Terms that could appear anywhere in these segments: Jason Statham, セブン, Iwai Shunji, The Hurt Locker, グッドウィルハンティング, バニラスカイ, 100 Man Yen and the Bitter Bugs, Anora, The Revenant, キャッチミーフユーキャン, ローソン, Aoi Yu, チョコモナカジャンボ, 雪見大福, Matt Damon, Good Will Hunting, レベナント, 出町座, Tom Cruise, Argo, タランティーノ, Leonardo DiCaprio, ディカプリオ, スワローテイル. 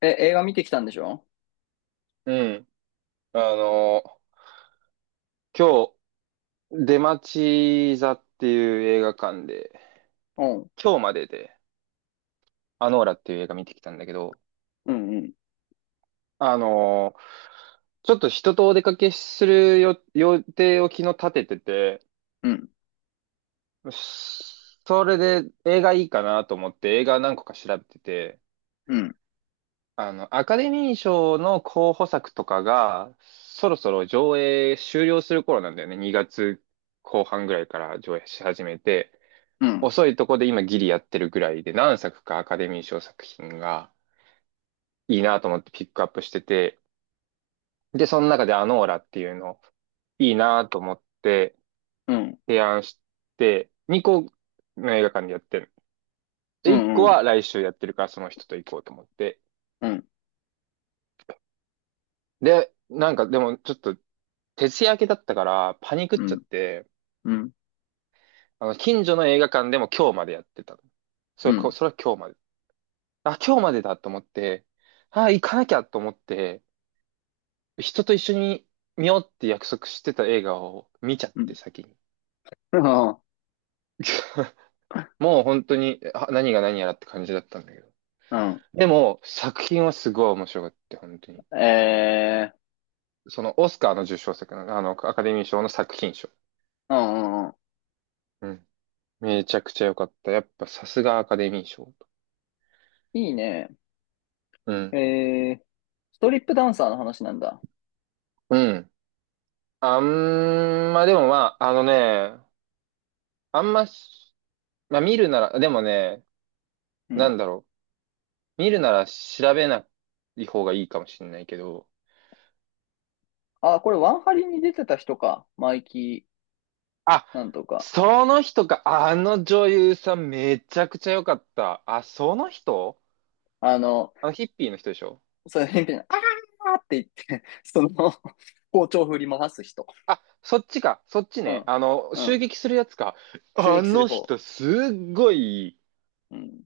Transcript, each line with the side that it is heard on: left: え、映画見てきたんでしょ？
right: うん。あの今日、出町座っていう映画館で、
left: うん。
right: 今日までで、アノーラっていう映画見てきたんだけど、
left: うん、うん、
right: あのー、ちょっと人とお出かけするよ予定を昨日立ててて、
left: うん、
right: それで映画いいかなと思って映画何個か調べてて、
left: うん、
right: アカデミー賞の候補作とかが、そろそろ上映終了する頃なんだよね。2月後半ぐらいから上映し始めて、
left: うん、
right: 遅いとこで今ギリやってるぐらいで何作かアカデミー賞作品がいいなと思ってピックアップしてて、で、その中でアノーラっていうのいいなと思って
left: うん、うん、
right: 提案して、2個の映画館でやってる。
left: う
right: で、1個は
left: ん、
right: 来週やってるからその人と行こうと思って。
left: うん、
right: で、なんかでもちょっと徹夜明けだったからパニクっ
left: う
right: ちゃっ
left: ん、
right: て、
left: うん、
right: 近所の映画館でも今日までやってたの。そ
left: う
right: れ、こ
left: ん、
right: それは今日まで。あ、今日までだと思って、あ、行かなきゃと思って、人と一緒に見ようって約束してた映画を 見ちゃっ
left: う
right: て先に。
left: ん、
right: もう本当にあ何が何やらって感じだったんだけど。
left: うん、
right: でも作品はすごい面白かった、本当に。
left: え
right: そのオスカーの受賞作の、アカデミー賞の作品賞。
left: ー、うん、うん、うん。
right: うん。めちゃくちゃ良かった。やっぱさすがアカデミー賞。
left: いいね。
right: うん。
left: えー、ストリップダンサーの話なんだ。
right: うん。あんま、でもまあ、あのね、あんまし、まあ見るなら、でもね、
left: う
right: な
left: ん。
right: んだろう。見るなら調べない方がいいかもしれないけど、
left: あ、これワンハリに出てた人か。マイキ
right: あ、
left: ー、なんとか。
right: その人か。あの女優さんめちゃくちゃ良かった。あ、その人
left: あの、
right: あのヒッピーの人でしょ。
left: そういう変な、あーって言って、その、包丁振り回す人。
right: あ、そっちか。そっち
left: う
right: ね。
left: ん、う
right: 襲
left: ん。
right: 撃するやつか。
left: 襲
right: あ
left: 撃する
right: の
left: 方。
right: 人、すっごい
left: うん、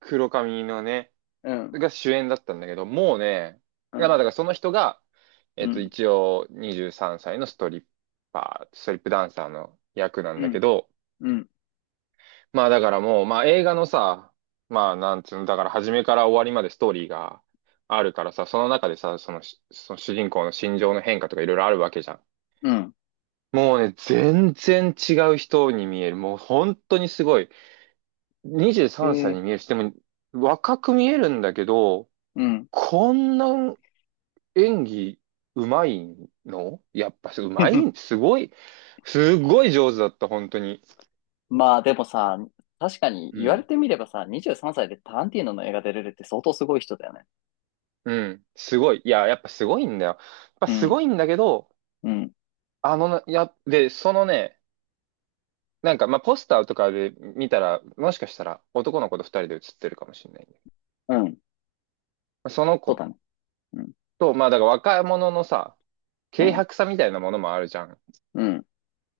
right: 黒髪のね、
left: うん、
right: が主演だったんだけど、もうね、
left: う
right: だからだか
left: ん、
right: らその人が、え
left: う
right: っと、
left: ん、
right: 一応23歳のストリッパー、ストリップダンサーの役なん
left: う
right: だけ
left: ん、
right: ど、
left: うん、
right: まあだからもう、まあ映画のさ、まあなんつうの、だから初めから終わりまでストーリーがあるからさ、その中でさ、そのし、その主人公の心情の変化とかいろいろあるわけじゃん。
left: うん。
right: もうね、全然違う人に見える。もう本当にすごい。23
left: へ
right: 歳
left: え、
right: に見えるし、でも若く見えるんだけど、
left: うん。
right: こんな演技うまいのやっぱうまい、すごい、すごい上手だった、本当に。
left: まあでもさ、確かに
right: う
left: 言われ
right: ん。
left: てみればさ、23歳でタランティーノの映画出れるって相当すごい人だよね。
right: うん。すごい。いや、やっぱすごいんだよ。やっぱ
left: う
right: す
left: ん、
right: ごいんだけど、
left: うん、
right: あのな、や、で、そのね、なんか、まあ、ポスターとかで見たら、もしかしたら男の子と二人で写ってるかもしれない、ね。
left: うん。
right: まあその
left: そう
right: 子
left: だね。うん、
right: と、まあ、だから若者のさ、
left: う
right: 軽
left: ん、
right: 薄さみたいなものもあるじゃん。
left: うん。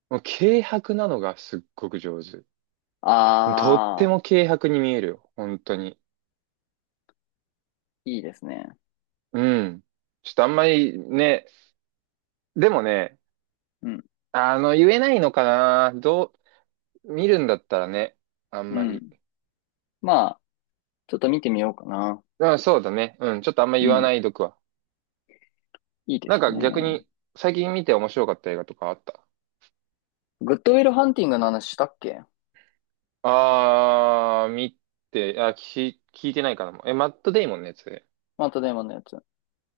right: もう軽薄なのがすっごく上手。とって
left: あ
right: も軽薄に見えるよ。本当に。
left: ー、いいですね。
right: うん。ちょっとあんまりね、でもね、
left: うん、
right: 言えないのかな。どう、見るんだったらね、あん
left: う
right: まり。
left: ん。まあ、ちょっと見てみようかな。
right: うん、そうだね。うん、ちょっとあんま
left: う
right: 言わな
left: ん、
right: いどくわ。
left: いいで
right: なん
left: す
right: か逆
left: ね。
right: に、最近見て面白かった映画とかあった。
left: グッドウィルハンティングの話したっけ？
right: あー、見て、あ、聞いてないかな。え、マット・デイモンのやつね。
left: また電話のやつ。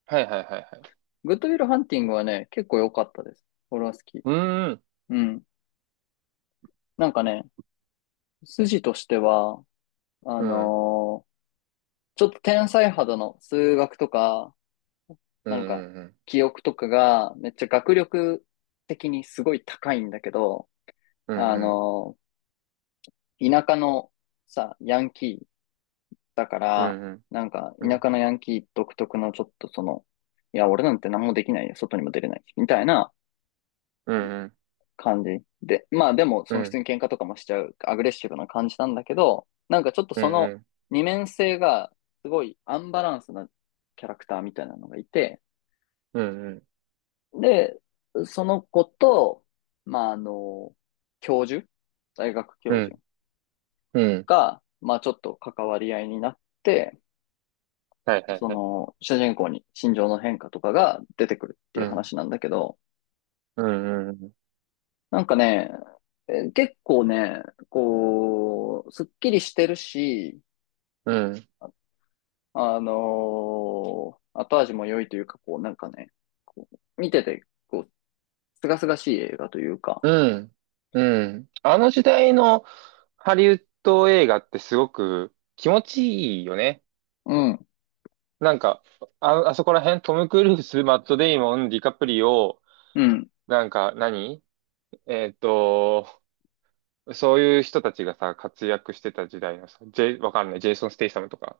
right: はいはいはいはい。
left: グッドウィルハンティングはね、結構良かったです。俺は好き。
right: うーん、
left: うん。なんかね、筋としては、あ
right: うん、
left: のーちょっと天才肌の数学とか、
right: う
left: なんか、
right: ん、うん、
left: 記憶とかが、めっちゃ学力的にすごい高いんだけど、
right: う
left: あ
right: ん、
left: の、田舎のさ、ヤンキーだか
right: う
left: ら、
right: ん、うん、
left: なんか、
right: うん、う
left: 田
right: ん、
left: 舎のヤンキー独特のちょっとその、いや、俺なんて何もできないよ、外にも出れない、みたいな
right: うん、
left: 感じで、まあでも、そ
right: うん、
left: の
right: う
left: 普通
right: ん、
left: に喧嘩とかもしちゃう、アグレッシブな感じなんだけど、なんかちょっと
right: う
left: その
right: ん、
left: 二面性が、すごいアンバランスなキャラクターみたいなのがいて、
right: うん、
left: で、その子と、まあ、教授、大学教
right: う
left: 授
right: ん、うん、
left: が、まあ、ちょっと関わり合いになって、
right: はいはい
left: そ
right: はい。
left: の、主人公に心情の変化とかが出てくるって
right: う
left: いう
right: ん、
left: 話なんだけど、
right: うん、うん、
left: なんかね、結構ね、こう、すっきりしてるし、
right: うん、
left: あの後味も良いというか、こう、なんかね、こう見てて、こう、すがすがしい映画というか、
right: うん、うん。あの時代のハリウッド映画ってすごく気持ちいいよね。
left: うん、
right: なんか、あ、あそこら辺、トム・クルーズ、マット・デイモン、ディカプリオ、
left: うん、
right: なんか何、えっと、そういう人たちがさ、活躍してた時代のさ、ジェイ、わかんない、ジェイソン・ステイサムとか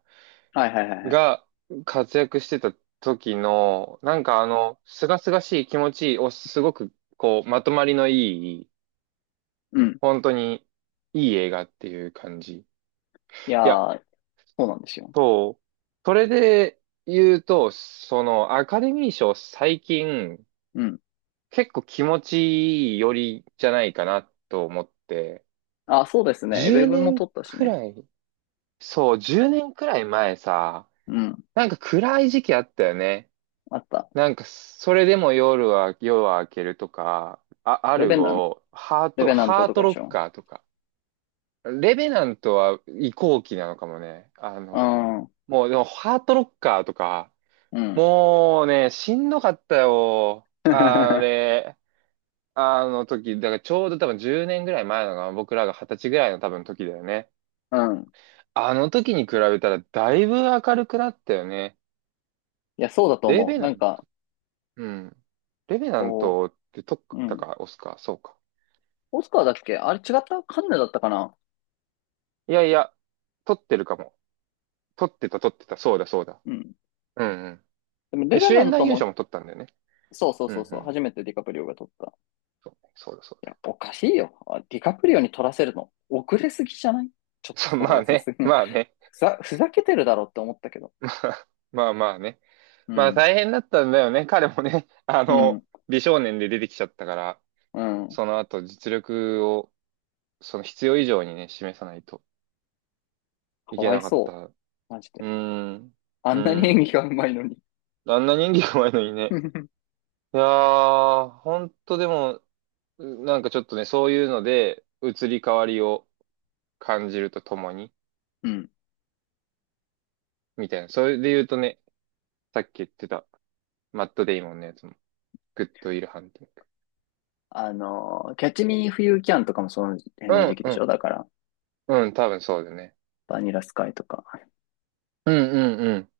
left: はいはいはいはい、
right: が活躍してた時の、なんかあの、すがすがしい気持ちをすごく、こう、まとまりのいい、
left: うん。
right: 本当にいい映画っていう感じ。い
left: いや
right: や、
left: ー、そうなんですよ。
right: そう。それで言うと、その、アカデミー賞最近、
left: うん。
right: 結構気持ちいいよりじゃないかなと思って、
left: あ、そうですね。エベ
right: 10
left: ブも
right: 年
left: 取ったし
right: く
left: ね。
right: らい、そう、10年くらい前さ、
left: うん。
right: なんか暗い時期あったよね。
left: あった。
right: なんか、それでも夜は、夜は明けるとか、あ、ア
left: レ
right: ル
left: ベナン、
right: ゴ、ハー
left: レ
right: ト、
left: ベナント
right: ハー
left: と
right: ト
left: かで
right: ロ
left: し
right: ッ
left: ょ？
right: カーとか。レベナントは移行期なのかもね。
left: うん。う
right: もう、でも、ハートロッカーとか、
left: ん。
right: もうね、しんどかったよ。あ れ。あの時、だからちょうど多分10年ぐらい前のが、僕らが20歳ぐらいの多分時だよね。
left: うん。
right: あの時に比べたらだいぶ明るくなったよね。
left: いや、そうだと
right: レ
left: 思
right: ベ
left: う。
right: ナ
left: なん
right: ン、
left: か、
right: うん。レベナン
left: こ
right: トって撮っ
left: う、う
right: た
left: ん。
right: か、オスか、そうか。
left: オスカーだっけ？あれ違ったカンヌだったかな？
right: いやいや、撮ってるかも。撮ってた。そうだ、そうだ。
left: うん。
right: うんうん。
left: でも、レ
right: え、
left: ベ
right: 主
left: ナ
right: 演
left: ン
right: 男
left: ト
right: 優賞
left: も、
right: も撮ったんだよね。
left: そうそう
right: う
left: そう
right: んう
left: そう。
right: ん。
left: 初めてディカプリオが取った。
right: そうねそうだ、そう
left: い
right: だ。
left: や、おかしいよ。あディカプリオに取らせるの、遅れすぎじゃない？ちょ っと
right: そう、
left: それ
right: まあ
left: はさす
right: ね、
left: がに
right: まあね。
left: ふざけてるだろって思ったけど。
right: まあ、まあまあね。
left: う
right: まあ
left: ん。
right: 大変だったんだよね。彼もね、
left: うん。
right: 美少年で出てきちゃったから。
left: うん。
right: その後実力を、その必要以上にね、示さないと
left: か
right: いけ
left: わい
right: なかった。
left: そ
right: う
left: う。マジ
right: ー
left: で。
right: ん。
left: あ
right: う
left: んなに
right: ー
left: 演
right: ん。
left: 技がうまいのに。
right: あんな人気弱いのにね。いやー、ほんとでも、なんかちょっとね、そういうので、移り変わりを感じるとともに、
left: うん。
right: みたいな。それで言うとね、さっき言ってた、マット・デイモンのやつも、グッド・ウィル・ハンティング。
left: あの、キャッチミーフユーキャンとかもその辺の時
right: う
left: 期でし
right: ん、
left: ょ？だから、
right: うん、うん、多分そうだね。
left: バニラスカイとか。
right: うん、うん、うん。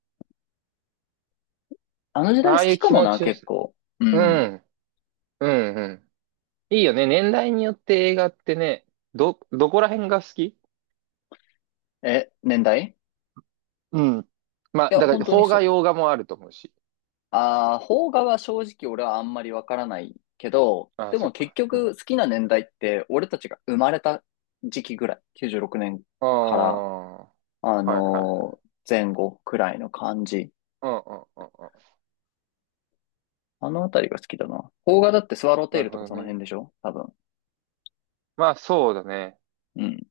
left: あの時
right: あ
left: 代
right: あ
left: 好
right: い
left: き
right: う
left: か
right: 気
left: も
right: 持
left: な、
right: ちよ
left: 結
right: さ。
left: 構。う
right: う
left: ん。
right: ん、うん、うん。いいよね。年代によって映画ってね、ど、どこら辺が好き。
left: え、年代？
right: うん。まあ、
left: いや、
right: だか
left: 本
right: ら、
left: 当に
right: 邦画、
left: そ、
right: 洋画もあると思うし。
left: ああ、邦画は正直俺はあんまりわからないけど、
right: ああ、
left: で
right: そ
left: も
right: っ
left: 結
right: か。うん。
left: 局好きな年代って俺たちが生まれた時期ぐらい、96年
right: ああ、
left: から、
right: はいはいはい。
left: 前後くらいの感じ。
right: うんうんうんうん。
left: あのあたりが好きだな。邦画だってスワローテ
right: な
left: イ
right: る
left: ルと
right: ほ
left: か
right: ど
left: その
right: ね。
left: 辺でしょ？多分。
right: まあ、そうだね。
left: うん。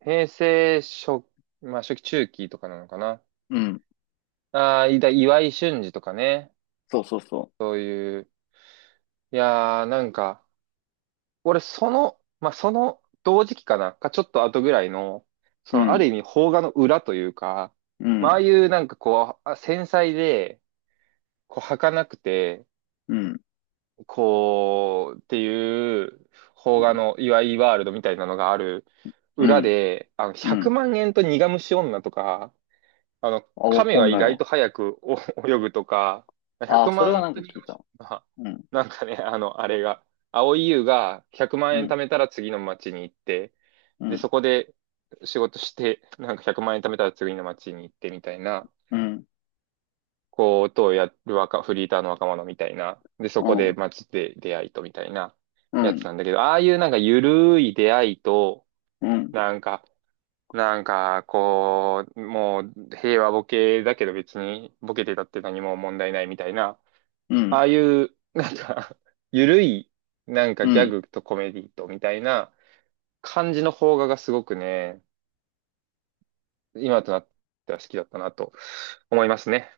right: 平成初、まあ、初期中期とかなのかな。
left: うん。
right: ああ、いだ、岩井俊二とかね。
left: そうそうそ
right: いやー、なんか、俺、その、まあ、その同時期かな、かちょっと後ぐらいの、そ
left: う。う
right: の、あ
left: ん、
right: る意味、邦画の裏というか、
left: う
right: まあ、あ
left: ん、
right: あいうなんかこう、あ繊細で、こう、儚くて、
left: うん、
right: こう、っていう、邦画の、いわゆるワールドみたいなのがある
left: う
right: 裏
left: ん、
right: で、
left: う
right: 100
left: ん。
right: 万円と苦虫女とか、
left: あ、わ
right: 亀
left: か
right: は
left: ん
right: 意
left: ない
right: 外
left: わ。
right: と早くお 泳ぐとか、
left: あ、
right: 100
left: それ
right: 万
left: は
right: 円
left: なん
right: と
left: か聞
right: 2万
left: いた。
right: 円が、
left: うん、
right: なんかね、あの、あれが、蒼井優が100万
left: う
right: 円
left: ん、
right: 貯めたら次の町に行って、
left: う
right: で、
left: ん、
right: そこで仕事して、なんか100万円貯めたら次の町に行ってみたいな、
left: うん、
right: こう、ことをやる若、フリーターの若者みたいな、で、そ
left: う
right: こで
left: ん、
right: 町で出会いとみたいな
left: う
right: やつ
left: ん、
right: なんだけど、ああいうなんかゆるい出会いと、
left: うん、
right: なんか、なんか、こう、もう平和ボケだけど別にボケてたって何も問題ないみたいな、
left: う
right: あ
left: ん、
right: あいう、なんか ゆるい、なんか
left: う
right: ギャ
left: ん。
right: グとコメディとみたいな感じの邦画がすごくね、今となっては好きだったなと思いますね。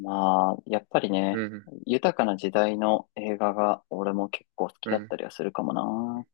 left: まあ、やっぱり
right: う
left: ね、
right: ん、
left: 豊かな時代の映画が俺も結構好き
right: う
left: だっ
right: ん。
left: たりはするかもな。